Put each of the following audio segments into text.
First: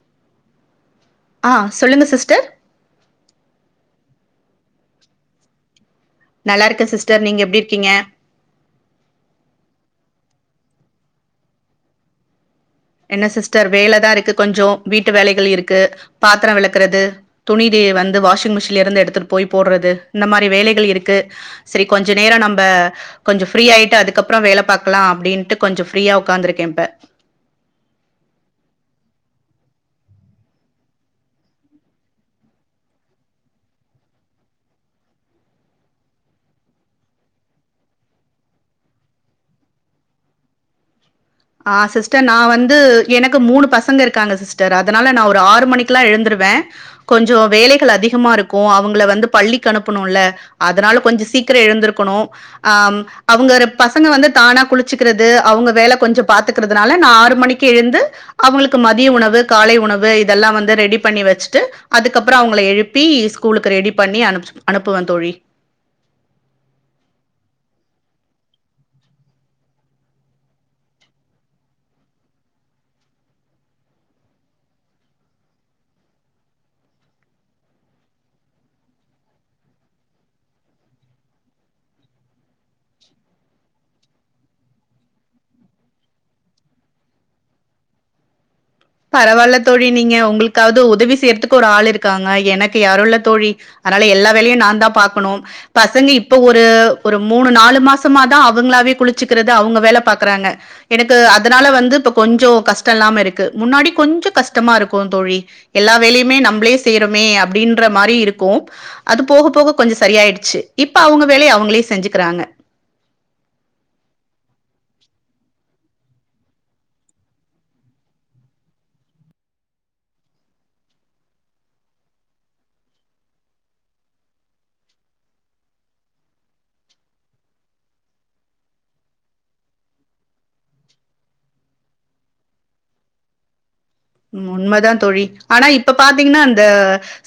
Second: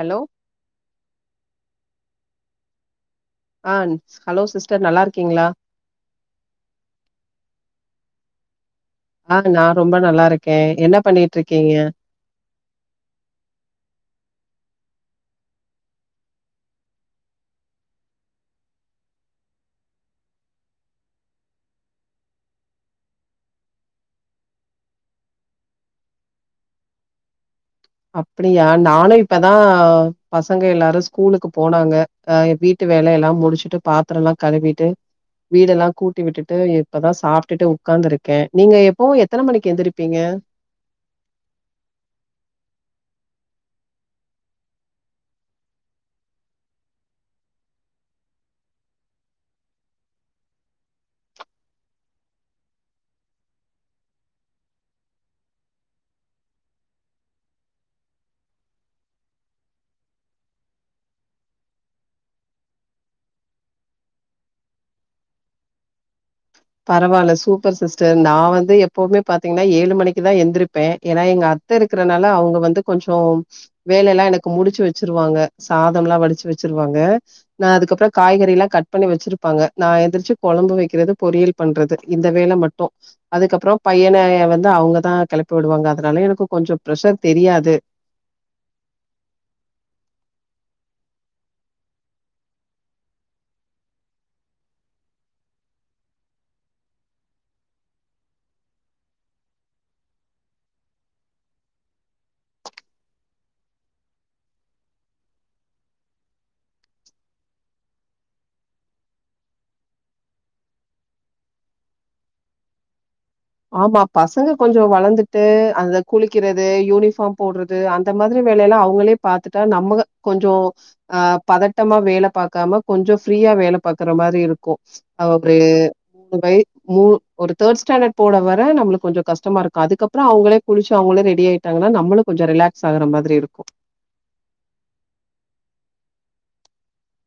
Hello ஆ சொல்லுங்க sister ஆ ஹலோ சிஸ்டர் நல்லா இருக்கீங்ளா நல்லா இருக்க சிஸ்டர் நீங்க எப்டி இருக்கீங்க ஆ நா‌ ரொம்ப நல்லா இருக்க என்ன பண்ணிட்டு இருக்கீங்க என்ன சிஸ்டர் வேல தா இருக்கு கொஞ்சோ வீட்டு வேலைகள் இருக்கு பாத்தரம் விளக்குறது துணிதே வந்து வாஷிங் மிஷின்ல இருந்து எடுத்துட்டு போய் போட்றது இந்த மாறி வேலைகள் இருக்கு செரி கொஞ்ச நேரோ நம்ப கொஞ்சோ ஃப்ரி ஆயிட்டு அதுக்கப்றோ வேல பாக்கலா அப்டின்னுட்டு கொஞ்சோ ஃப்ரியா உக்காந்துருக்க இப்ப அப்பிடியா நானு இப்பதா பசங்க எல்லாரு ஸ்கூலுக்கு போனாங்க ஆ வீட்டு வேல எல்லா முடிச்சுட்டு பாத்தரோ எல்லா கழுவிட்டு வீடெல்லா கூட்டி விட்டுட்டு இப்பதா சாப்ட்டு உக்காந்துருக்க நீங்க எப்பவு எத்தன மணிக்கு எந்திருப்பீங்க ஆ சிஸ்டர் நா வந்து எனக்கு மூணு பசங்க இருக்காங்க சிஸ்டர் அதனால நா ஒரு ஆறு மணிக்கெல்லா எழுந்துருவ கொஞ்சோ வேலைகள் அதிகமா இருக்கு அவங்கள வந்து பள்ளிக்கு அனுப்பனுல அதனால கொஞ்சோ சீக்கிர எழுந்திருக்கணு ஆ அவங்கரு பசங்க வந்து தானா குளிச்சிக்கிறது அவங்க வேல கொஞ்ச பாத்துக்கிறதுனால நா ஆறு மணிக்கு எழுந்து அவங்களுக்கு மதிய உணவு காலை உணவு இதெல்லா வந்து ரெடி பண்ணி வெச்சிட்டு அதுக்கப்றோ அவங்கள எழுப்பி ஸ்கூலுக்கு ரெடி பண்ணி அனு அனுப்புவ தோழி பரவாயில்ல சூப்பர் சிஸ்டர் நா வந்து எப்போவுமே பாத்தீங்கன்னா ஏழு மணிக்குதா எந்திருப்ப ஏன்னா எங்க அத் த்த இருக்கறனால அவங்க வந்து கொஞ்சோ வேல எல்லா எனக்கு முடிச்சி வெச்சிருவாங்க சாதம் எல்லா வடிச்சி வெச்சிருவாங்க நா அதுக்கப்றோ காய்கறி எல்லா கட் பண்ணி வெச்சிருப்பாங்க நா எந்திரச்சி கொழம்பு வைக்கிறது பொரியல் பண்றது இந்த வேல மட்டு அதுக்கப்புறோ பையன வந்து அவங்கதா கெளப்பி விடுவாங்க அதனால எனக்கு கொஞ்சோ பிரெஷர் தெரியாது பரவாயில்ல தோழி நீங்க உங்களுக்காவது உதவி செய்யறதுக்கு ஒரு ஆள் இருக்காங்க எனக்கு யாருல்ல தோழி அதனால எல்லா வேலையு நா தா பாக்கணு பசங்க இப்ப ஒரு ஒரு மூணு நாலு மாசமாதா அவங்களாவே குளிச்சுக்கிறது அவங்க வேல பாக்குறாங்க எனக்கு அதனால வந்து இப்ப கொஞ்சோ கஷ்ட இல்லாம இருக்கு முன்னாடி கொஞ்சோ கஷ்டமா இருக்கு தோழி எல்லா வேலையுமே நம்மளே செய்றோமே அப்டின்ற மாரி இருக்கு அது போக போக கொஞ்சோ சரியாயிடுச்சு இப்ப அவங்க வேலைய அவங்களே செஞ்சுக்கிறாங்க ஆமா பசங்க கொஞ்சோ வளந்துட்டு அந்த குளிக்கிறது யூனிஃபார்ம் போட்ற து அந்த மாரி வேலைய எல்லா அவங்களே பாத்துட்டா நம்ம கொஞ்சோ ஆ பதட்டமா வேல பாக்காம கொஞ்சோ ஃப்ரீயா வேல பார்க்குற மாரி இருக்கு [inaudible] ஒரு தேர்ட் ஸ்டாண்டர்ட் போட வர நம்மளுக்கு கொஞ்சோ கஷ்ட இருக்கு அதுக்கப்றோ அவங்களே குளிச்சு அவங்களே ரெடி ஆயிட்டாங்கன்னா நம்மளு கொஞ்ச ரிலாக் சாகற மாரி இருக்கு உண்மதா தோழி ஆனா இப்ப பாத்தீங்னா அந்த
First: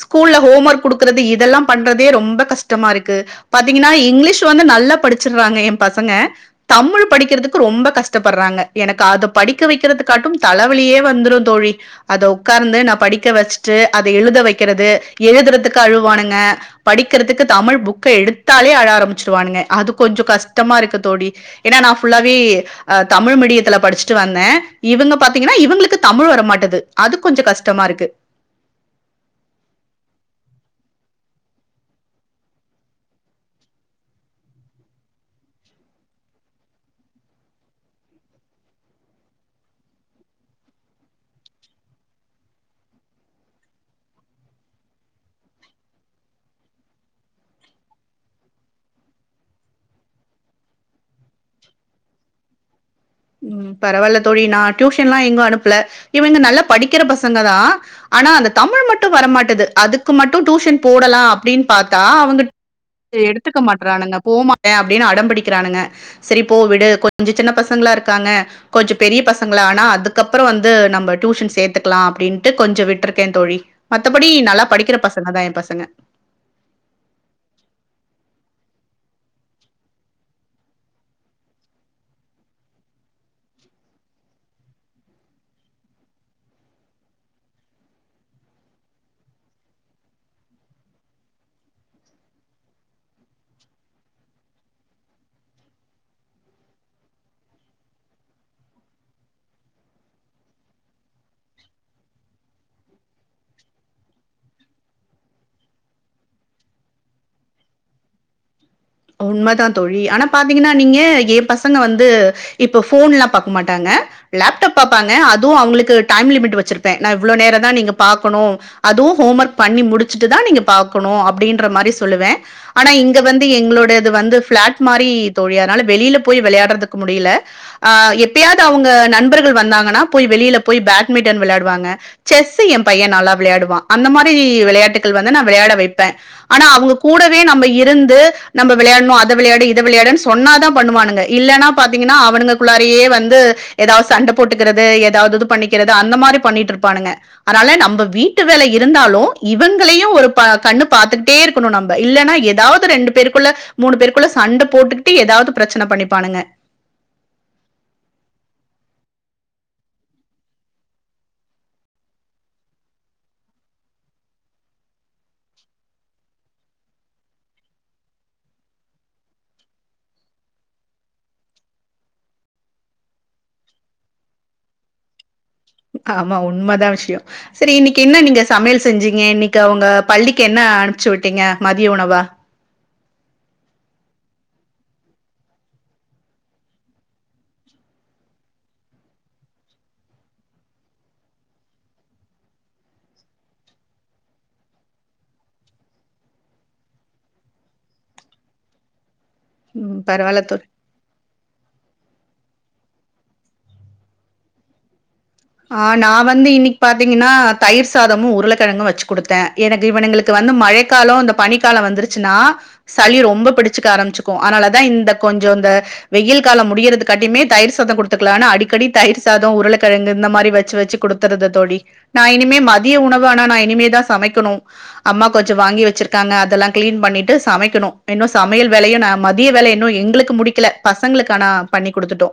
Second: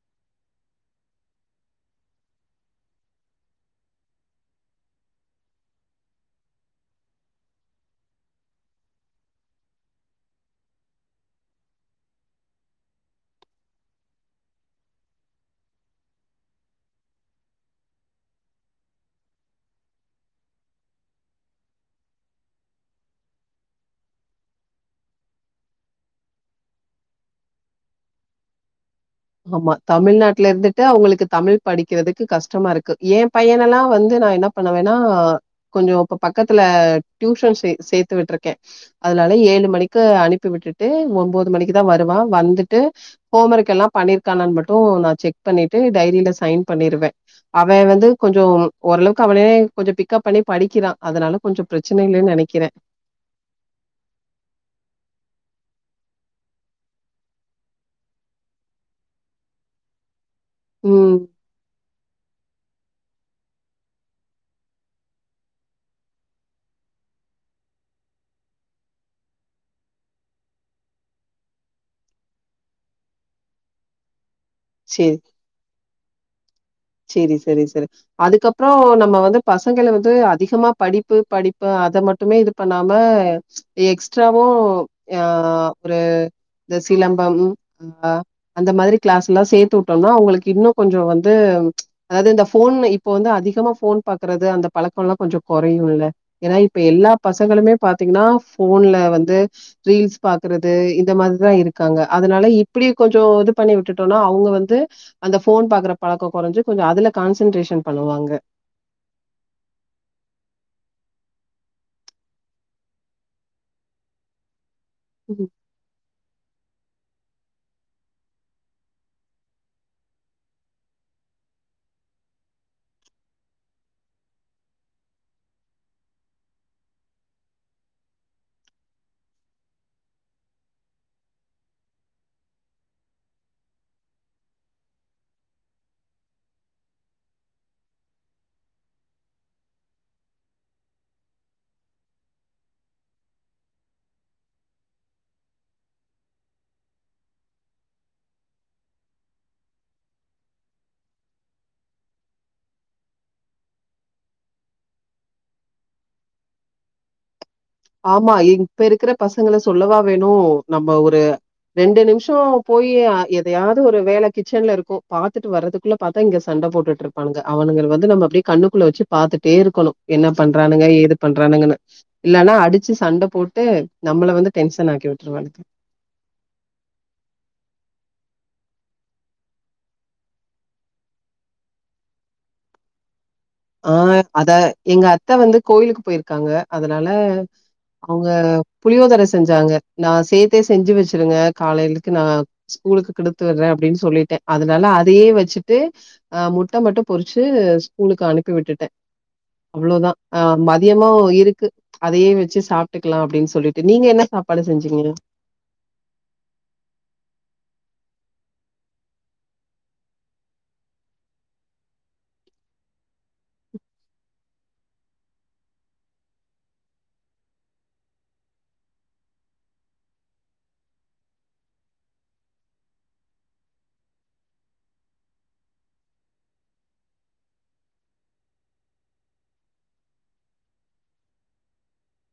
ஸ்கூல்ல ஹோம் ஒர்க் குடுக்குறது இதெல்லா பண்றதே ரொம்ப கஷ்டமா இருக்கு பாத்தீங்கன்னா இங்கிலீஷ் வந்து நல்லா படிச்சறாங்க ஏ பசங்க தமிழ் படிக்கிறதுக்கு ரொம்ப கஷ்டப்பட்றாங்க எனக்கு அத படிக்க வைக்கிறது காட்டும் தலவலியே வந்துரு தோழி அத உக்கார்ந்து நா படிக்க வெச்சிட்டு அத எழுத வைக்கிறது எழுதுறதுக்கு அழுவானுங்க படிக்கிறதுக்கு தமிழ் புக்க எடுத்தாலே அழ ஆரம்பிச்சிருவானுங்க அது கொஞ்சோ கஷ்டமா இருக்கு தோழி ஏன்னா நா ஃபுல்லாவே தமிழ் மீடியத்தில்ல படிச்சுட்டு வந்த இவங்க பாத்தீங்கன்னா இவங்களுக்கு தமிழ் வர மாட்டே து அது கொஞ்ச கஷ்டமா இருக்கு ஆமா தமிழ்நாட்ல இருந்துட்டு அவுங்களுக்கு தமிழ் படிக்கிறதுக்கு கஷ்டமா இருக்கு ஏ பையனெல்லா வந்து நா என்னாப் தன வேணா கொஞ்சோ இப்ப பக்கத்துல டியூஷன் சே சேத்து விட்ருக்கே அதனால ஏழு மணிக்கு அனுப்பி விட்டுட்டு உம்போது மணிக்குதா வருவா வந்துட்டு ஹோம் ஒரகெக்ல்லா பண்ணிருக்கானான் மட்டு நா செக் பண்ணிட்டு டைரியில சைன் பண்ணிருவே அவ வந்து கொஞ்சம் ஓரளவுக்கு அவனே கொஞ்ச பிக்கப் பண்ணி படிக்கிறா அதனால கொஞ்சு ப்ரெச்சன இல்லென் நெனைக்கிறே ம் பரவால்ல தோழி நா டியூஷன்லா எங்கு அனுப்புல இவங்க நல்லா படிக்கிற பசங்க தா ஆனா அந்த தமிழ் மட்டு வரமாட்டது அதுக்கு மட்டு டியூஷன் ம் போடலா அப்படின் பாத்தா அவங்க எடுத்துக்க மாட்டுறானுங்க போமாட்டே அப்டினு அடம் பிடிக்கிறானுங்க செரி போ விடு கொஞ்ச சின்ன பசங்களா இருக்காங்க கொஞ்ச பெரிய பசங்களா ஆனா அதுக்கப்புற வந்து நம்ப டியூஷன் சேத்துக்கலா அப்டின்ட்டு கொஞ்ச விட்ருக்கே தோழி மத்தபடி நல்லா படிக்கிற பசங்கதா எ பசங்க செரி செரி செரி அதுக்கப்பறோ நம்ம வந்து பசங்கள வந்து அதிகமா படிப்பு படிப்பு அத மட்டுமே இது பண்ணாம எக்ஸ்ட்ராவு ஆ ஒரு இந்த சிலம்பம் அ அந்த மாதிரி க்ளாஸ்லா சேத்து உட்டோம்னா அவங்களுக்கு இன்னு கொஞ்சோ வந்து ம் அதாது இந்த ஃபோன் இப்ப வந்து அதிகமா ஃபோன் பாக்குறது அந்த பழக்கோல்லா கொஞ்சோ கொறையுல்ல ஏன்னா இப்ப எல்லா பசங்களுமே பாத்தீங்ன்னா ஃபோன்ல வந்து ரீல்ஸ் பாக்குறது இந்த மாதிரிதா இருக்காங்க அதனால இப்படி கொஞ்சோ இது பண்ணி விட்டுட்டோனா அவுங்க வந்து அந்த ஃபோன் பாக்குற பழக்கோ கொறஞ்சு கொஞ்சு அதுல கான்சன்ட்ரேஷன் பண்ணுவாங்க உண்மதா தோழி ஆனா பாத்தீங்கன்னா நீங்க எ பசங்க வந்து இப்ப ஃபோன்லா பாக்க மாட்டாங்க லேப்டாப் பாப்பாங்க ம். அதுவு அவுங்களுக்கு டைம் லிமிட் வெச்சிருப்ப பா இவ்வளோ நேர தா நீங்க பாக்கணு அதுவு ஹோம் ஒர்க் பண்ணி முடிச்சுட்டுதா நீங்க பாக்கணு அப்டின்ற மாரி சொல்லுவே ஆனா இங்க வந்து எங்களோ இது வந்து ஃபிளாட் மாரி தோழி அதனால வெளியில போய் வெளையாடுறதுக்கு முடியில ஆ எப்பையாது அவுங்க நண்பர்கள் வந்தாங்கன்னா போய் வெளியில போய் பேட்மிட்டன் விளாடுவாங்க செஸ்ஸு எ பைய நல்லா விளையாடுவா அந்த மாரி விளையாட்டுகள் வந்து நா விளையாட வைப்ப ஆனா அவுங்க கூடவே நம்ம இருந்து நம்ப விளையாட்ணு அத விளையாடு இத விளையாடுன் சொன்னாதா பண்ணுவானுங்க இல்லன்னா பாத்தீங்கன்னா அவனுங்ககுள்ளாரியே வந்து எதாவ் சண்ட போட்டுக்கிறது எதாவது இது பண்ணிக்கிறது அந்த மாரி பண்ணிட்ருப்பானுங்க அதனால நம்ப வீட்டு வேல இருந்தாலு இவுங்களையு ஒரு ப கண்ணு பாத்துக்கிட்டே இருக் கனு நம்ப இல்லன்னா எதாவ்து ரெண்டு பேருக் குள்ள மூணு பேருக்குள்ள சண்ட போட்டுக்கிட்டு எதாவ்து ப்ரெச்சன பண்ணிப்பானுங்க ஆமா இப்ப இருக்கிற பசங்கள சொல்லவா வேணு நம்ம ஒரு ரெண்டு நிம்ஷோ போயி அ எதையாது ஒரு வேல கிச்சன்ல இருக்கு பாத்துட்டு வரதுக்குள்ள பாத்தா இங்க சண்ட போட்டுட்டுருப்பானங்க அவனுங்கள வந்து நம்ப அப்டே கண்ணுக்குள்ள வெச்சி பாத்துட்டே இருக்கணு என்ன பண்றானுங்க ஏது பண்றானுங்கனு இல்லனா அ அடிச்சி சண்ட போட்டு நம்மள வந்து டென்ஷன் ஆக்கி விட்டுருவானுங்க ஆமா உண்ம தா விஷியோ செரி இன்னிக்கி என்ன நீங்க சமையல் செஞ்சிங்க இன்னிக்கு அவுங்க பள்ளிக்கு என்ன அனுப்ச்சி விட்டீங்க மதிய உணவா ஆ அத எங்க அத்த வந்து கோயிலுக்கு போயிருக்காங்க அதனால அவுங்க புளியோதர செஞ்சாங்க நா சேத்தே செஞ்சு வெச்சிருங்க காலையிலுக்கு நா ஸ்கூலுக்கு குடுத்து விட்றே அப்டின் சொல்லிட்டே அதுனால அதயே வச்சுட்டு அ முட்ட மட்டு பொறுச்சு ஸ்கூலுக்கு அனுப்பி விட்டுட்டே ம் அவ்ளோதா அ பரவால்ல தோ ம அதிகமா இருக்கு அதயே வச்சு சாப்ட்டுக்கலா அப்டின் சொல்லிட்டு நீங்க என்ன சாப்பாடு செஞ்சீங்க நா வந்து இன்னைக் பாத்தீங்கன்னா தயிர் சாதமு உருளக்கெழங்கு வச்சு குடுத்தே எனக்கு இவனுகளுக்கு வந்து மழைக்காலோ இந்த பனிக்காலோ வந்துருச்சுனா சளி ரொம்ப பிடிச்சிக்க ஆரம்பிச்சுக்கு அதுனாலதா இந்த கொஞ்சோ இந்த வெயில் காலோ முடியறது காட்டியுமே தயிர் சாதோ குடுத்துக்கலானு அடிக்கடி தயிர் சாதோ உருளகெழங்கு இந்த மாரி வச்சு வச்சு குடுத்தற்றது தோழி நா இனிமே மதிய உணவு ஆனா நா இனிமேதா சமைக்கணு அம்மா கொஞ்சோ வாங்கி வச்சுருக்காங்க அதல்லா கிளீன் பண்ணிட்டு சமைக்கணு இன்னு சமையல் வேலையு நா மதிய வேலை இன்னு எங்களுக்கு கு முடிக்கல பசங்களுக்கு ஆனா பண்ணி குடுத்துடோ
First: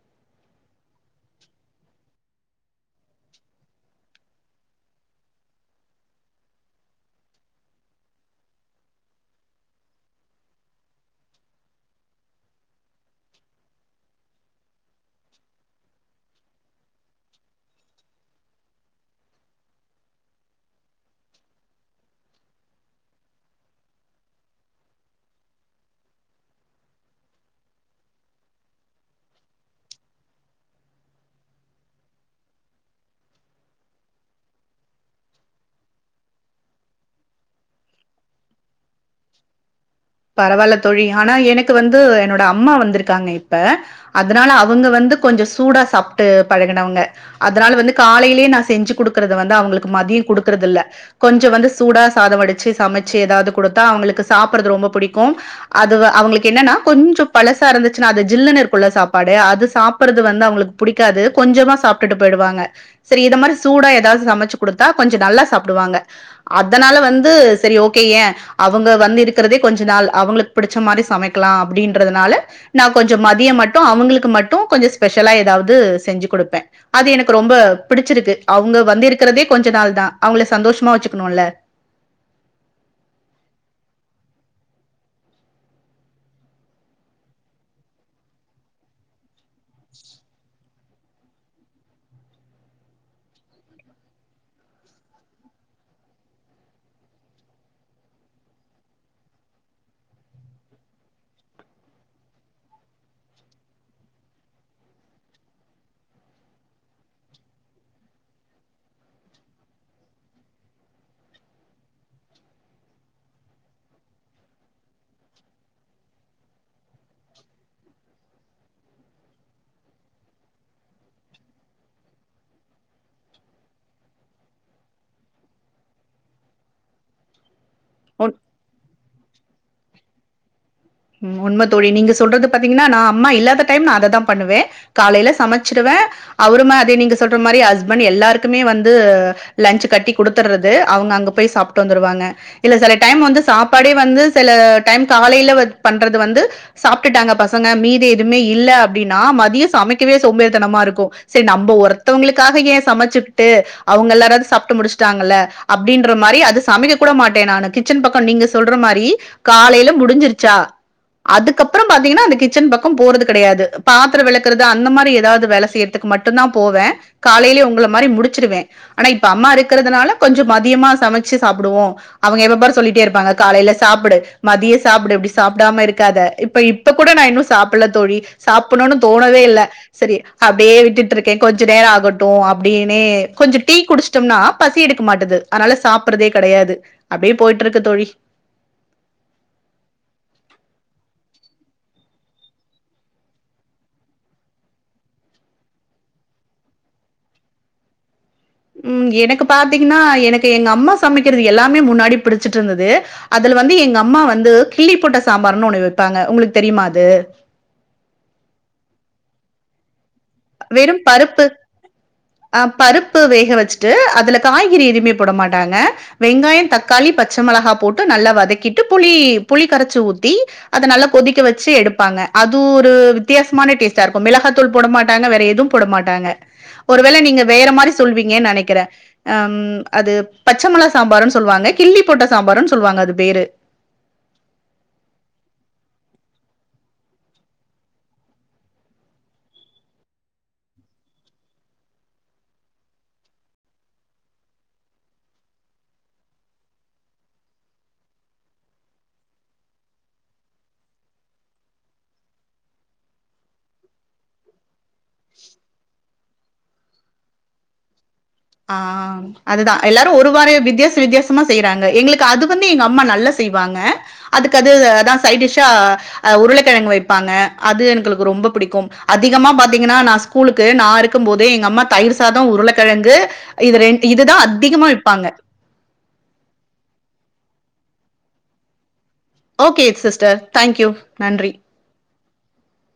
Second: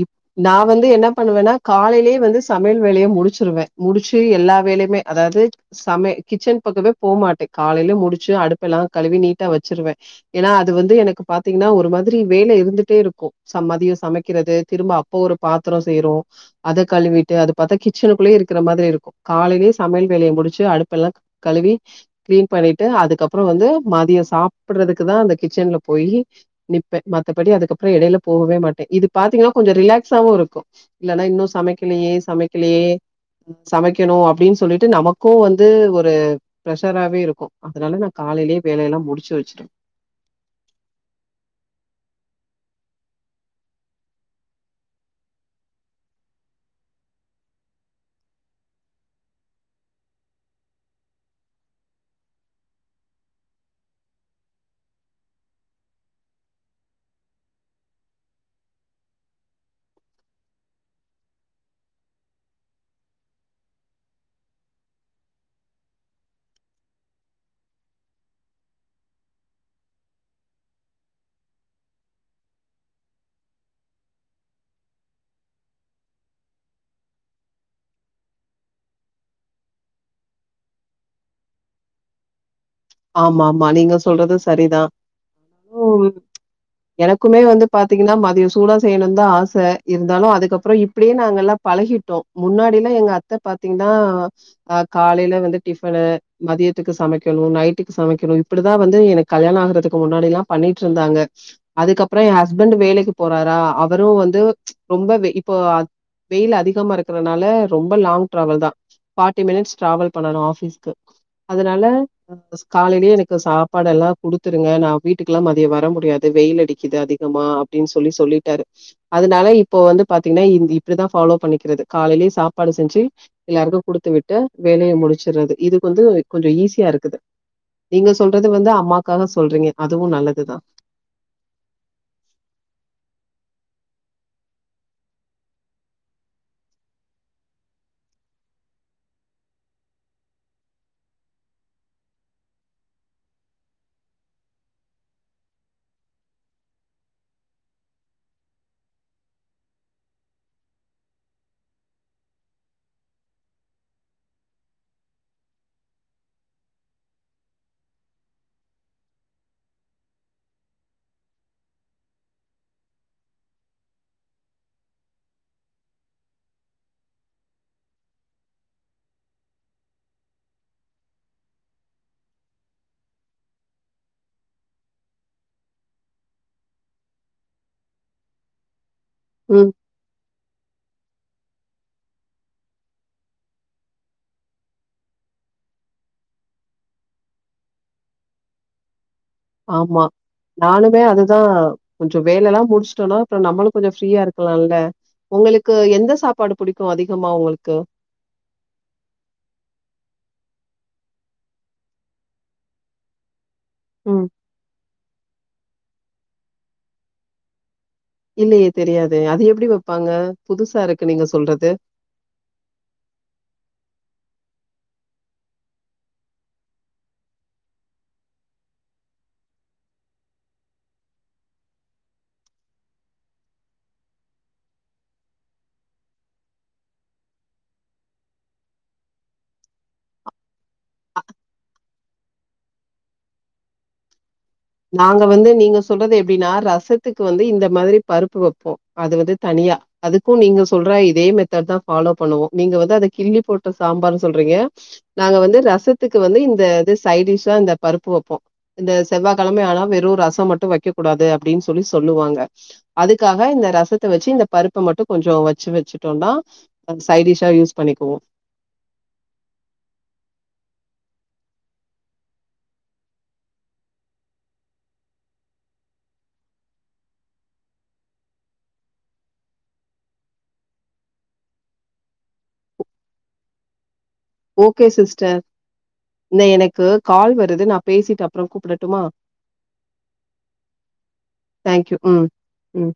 இப் நா வந்து என்னா பண்ணுவேனா காலேலயே வந்து சமையல் வேலய முடுச்சுருவே முடுச்சு எல்லா வேலயுமே அதாவது சமய கிச்சன் பக்கமே போமாட்டே காலேலயே முடுச்சு அடுப்பு எல்லா கழுவி நீட்டா வச்சுருவே ஏனா அது வந்து எனக்கு பாத்தீங்கன்னா ஒரு மாதிரி வேல இருந்துட்டே இருக்கு ச மதியோ சமைக் கிறது திரும்ப அப்ப ஒரு பாத்தரோ சேரு அத கழுவிட்டு அது பாத்தா கிச்சனுக்குள்ளயே இருக்கற மாதிரி இருக்கு காலேலயே சமையல் வேலய முடுச்சு அடுப்பு எல்லா கழுவி கிளீன் பண்ணிட்டு அதுக்கப்பறோ வந்து மதியோ சாப்பற்றதுக்கு தா அந்த கிச்சன்ல போயி நிப்பே மத்தபடி அதுக்கப்பறோ எடேல போகவே மாட்டே இது பாத்தீங்கன்னா கொஞ்சோ ரிலாக்ஸாவு இருக்கு இல்லனா இன்னு சமைக்கலயே சமைக்கலயே சமைக்கணு அப்டின் சொல்லிட்டு நமக்கு வந்து ஒரு பிரஷராவே இருக்கு அதுனால நா காலேலயே வேலையெல்லா முடுச்சு வச்சுடே பரவால்ல தோழி ஆனா எனக்கு வந்து என்னோட அம்மா வந்துருக்காங்க இப்ப அதுனால அவுங்க வந்து கொஞ்சோ சூடா சாப்ட்டு பழகுனவுங்க அதுனால வந்து காலேலயே நா செஞ்சு குடுக்கறத வந்து அவுங்களுக்கு மதிய குடுக்கறது இல்ல கொஞ்சோ வந்து சூடா சாதோ வடுச்சு சமச்சு ஏதாவது குடுத்தா அவுங்களுக்கு சாப்பற்றது ரொம்ப புடிக்கு அது அவுங்களுக்கு என்னன்னா கொஞ்சோ பழசா இருந்துச்சுனா அது ஜில்லுனு இருக்குல்ல சாப்பாடு அது சாப்பற்றது வந்து அவுங்களுக்கு புடிக்காது கொஞ்சமா சாப்ட்டுட்டு போயிடுவாங்க சரி இது மாரி சூடா ஏதாவது சமச்சு குடுத்தா கொஞ்ச நல்லா சாப்டுவாங்க அதனால வந்து சரி ஓகே ஏ அவுங்க வந்து இருக்கறதே கொஞ்ச நாள் அவுங்களுக்கு புடிச்ச மாரி சமைக்கலா அப்டின்றதுனால நா கொஞ்சோ மதியம் மட்டு அவுங்களுக்கு மட்டு கொஞ்சோ ஸ்பெஷ்லா ஏதாவது செஞ்சு குடுப்பே அது எனக்கு ரொம்ப பிடிச்சுருக்கு அவுங்க வந்திருக்கிறதே கொஞ்ச நாள் தா அவுங்கள சந்தோஷமா வச்சுக்கணுல்ல ஆமா ஆமா நீங்க சொல்றது சரிதா ம் எனக்குமே வந்து பாத்தீங்கன்னா மதியோ சூடா செய்யணுன் தா ஆச இருந்தாலு அதுக்கப்பறோ இப்டியே நாங்க எல்லா பழகிட்டோ முன்னாடிலா எங்க அத்த பாத்தீங்ன்னா அ காலேல வந்து டிஃபனு மதியத்துக்கு சமைக்கணு நைட் டுக்கு சமைக்கணு இப்டிதா வந்து எனக்கு கல்யாண ஆகறதுக்கு முன்னாடில்லா பண்ணிட்டிருந்தாங்க அதுக்கப்பறோ எ ஹஸ்பண்ட்டு வேலைக்கு போறாரா அவரு வந்து ரொம்ப வெகி இப்போ வெயில் அதிகமா இருக்கறனால ரொம்ப லாங் டிராவல் தா ஃபார்ட்டி மினிட்ஸ் டிராவல் பண்ணணு ஆஃபீஸ்க்கு அதுனால காலேலயே எனக்கு சாப்பாடல்லா குடுத்துருங்க நா வீட்டுக்கல்லா மதியோ வர முடியாது வெயில் அடிக்குது அதிகமா அப்டின் சொல்லி சொல்லிட்டாரு அதுனால இப்போ வந்து பாத்தீங்கன்னா இந்த இப்டிதா ஃபாலோ பண்ணிக்கறது காலேலயே சாப்பாடு செஞ்சு எல்லாருக்கு குடுத்து விட்டு வேலய முடுச்சுற்றது இதுக்கு வந்து கொஞ்சோ ஈஸியா இருக்குது நீங்க சொல்றது வந்து அம்மாக்காக சொல்றீங்க அதுவு நல்லதுதா ம் உண்ம தோழி நீங்க சொல்றது பாத்தீங்கன்னா நா அம்மா இல்லாத டைம் நா அததா பண்ணுவ காலைல சமைச்சிருவே அவரும அதே நீங்க சொல்ற மாரி ஹஸ்பண்ட் எல்லாருக்குமே வந்து லஞ்ச் கட்டி குடுத்தறது அவங்க அங்க போய் சாப்ட்டு வந்துருவாங்க இல்ல செல டைம் வந்து சாப்பாடே வந்து செல டைம் காலைல வக் பண்றது வந்து சாப்ட்டுட்டாங்க பசங்க மீதி எதுவுமே இல்ல அப்டின்னா மதியோ சமைக்கவே சோம்போறித்தனமா இருக்கு செரி நம்ம ஒருத்தவங்களுக்காக ஏ சமைச்சிக்குட்டு அவுங்க எல்லாராது சாப்ட்டு முடிச்ட்டாங்கல்ல அப்டின்ற மாரி அது சமைக்க கூட மாட்டே நானு கிச்சன் பக்கொ நீங்க சொல்ற மாரி காலைல முடிஞ்சிருச்சா அதுக்கப்பறோ பாத்தீங்கன்னா அந்த கிச்சன் பக்கம் போறது கெடையாது பாத்தரோ வெளக்கறது அந்த மாரி எதாவ்து வேல செய்ய த்துக்கு மட்டுந்தா போவே காலைலே உங்கள மாரி முடிச்சிருவே ஆனா இப்ப அம்மா இருக்கறதுனால கொஞ்சொ மதியமா சமைச்சு சாப்புடுவோ அவங்க எப்ப பாரு சொல்லிட்டே இருப்பாங்க காலைல சாப்புடு மதியொ சாப்புடு இப்டி சாப் டாம இருக்காத இப்ப இப்ப கூட நா இன்னு சாப்புல தோழி சாப்புணுன்னு தோணவே இல்ல ம் சரி அப்டியே விட்டுட்டு இருக்கே கொஞ்சொ நேரோ ஆகட்டு அப்டின்னே கொஞ்சொ டீ குடிச் ட்டம்னா பசி எடுக்க மாட்டது அதனால சாப்பறதே கெடையாது அப்டியே போயிட்டு இருக்கு தோழி ஆமா நானுமே அதுதா கொஞ்சொ வேலை எல்லா முடிச்சுட்டோனா அப்றோ நம்மளு கொஞ்சொ ஃப்ரீயா இருக்கலால்ல உங்களுக்கு எந்த சாப்பாடு புடிக்கு அதிகமா உங்களுக்கு ம் எனக்கு பாத்தீங்கன்னா எனக்கு எங்க அம்மா சமைக்கிறது எல்லாமே முன்னாடி புடிச்சிட்டுருந்தது அதுல வந்து எங்க ம் அம்மா வந்து கிள்ளி போட்ட சாம்பார்னு ஒன்னு வைப்பாங்க உங்களுக்கு தெரியுமா அது இல்லையே தெரியாதே அது எப்டி வைப்பாங்க வெறும் பருப்பு அ பருப்பு வேக வச்சுட்டு அதுல காய்கறி எதுவுமே போட மாட்டாங்க வெங்காயோ தக்காளி பச்ச மொளகா போட்டு நல்லா வதக்கிட்டு புளி புளி கரச்சு ஊத்தி அத நல்லா கொதிக்க வச்சு எடுப்பாங்க அது ஒரு வித்தியாசமான டேஸ்ட்டா இருக்கு மிளகாத்தூள் போட மாட் டாங்க வேற எதுவும் போட மாட்டாங்க ஒரு வேள நீங்க வேற மாரி சொல்வீங்கன்னு நெனைக்கிறே அம் அது பச்ச மொளா சாம்பருன்னு சொல்லுவாங்க கிள்ளி போட்ட சாம்பார்ன்னு சொல்லுவாங்க அது பேரு நாங்க வந்து நீங்க சொல்றது எப்டின்னா ரசத்துக்கு வந்து இந்த மாதிரி பருப்பு வப்போ அது வந்து தனியா அதுக்கு நீங்க சொல்ற இதே மெத்தட்தா ஃபாலோ பண்ணுவோ நீங்க வந்து அத கிள்ளி போட்ட சாம்பார்ன்னு சொல்றீங்க நாங்க வந்து ரசத்துக்கு வந்து இந்த இது சைடிஷா இந்த பருப்பு வப்போ இந்த செவ்வா கெழமைலால வெறு ரசோ மட்டு வைக்க கூடாது அப்டின்னு சொல்லி சொல்லுவாங்க அதுக்காக இந்த ரசத்த வச்சு இந்த பருப்ப மட்டு கொஞ்சொ வச்சு வச்சுட்டோனா அத சை டிஷா யூஸ் பண்ணிக்குவோ ஆ அதுதா எல்லாரு ஒரு வார வித்தியாச வித்தியாசமா செய்யறாங்க எங்களுக்கு அது வந்து எங்க அம்மா நல்லா செய்வாங்க அதுக்கு அது அதா சை டிஷ்ஷா அ உருளக்கெழங்கு வைப்பாங்க அது எங்களுக்கு ரொம்ப புடிக்கு அதிகமா பாத்தீங்கன்னா நா ஸ்கூலுக்கு நா இருக்கும் போதே எங்க அம்மா தயிர் சாதோ உருளக்கெழங்கு இது ரெண் ஓகே சிஸ்டர் இந்த எனக்கு கால் வருது நா பேசிட்டு அப்றோ கூப்டட்டுமா ஓகே சிஸ்டர் தேங்க் யூ நன்றி தேங்க் யூ ம் ம்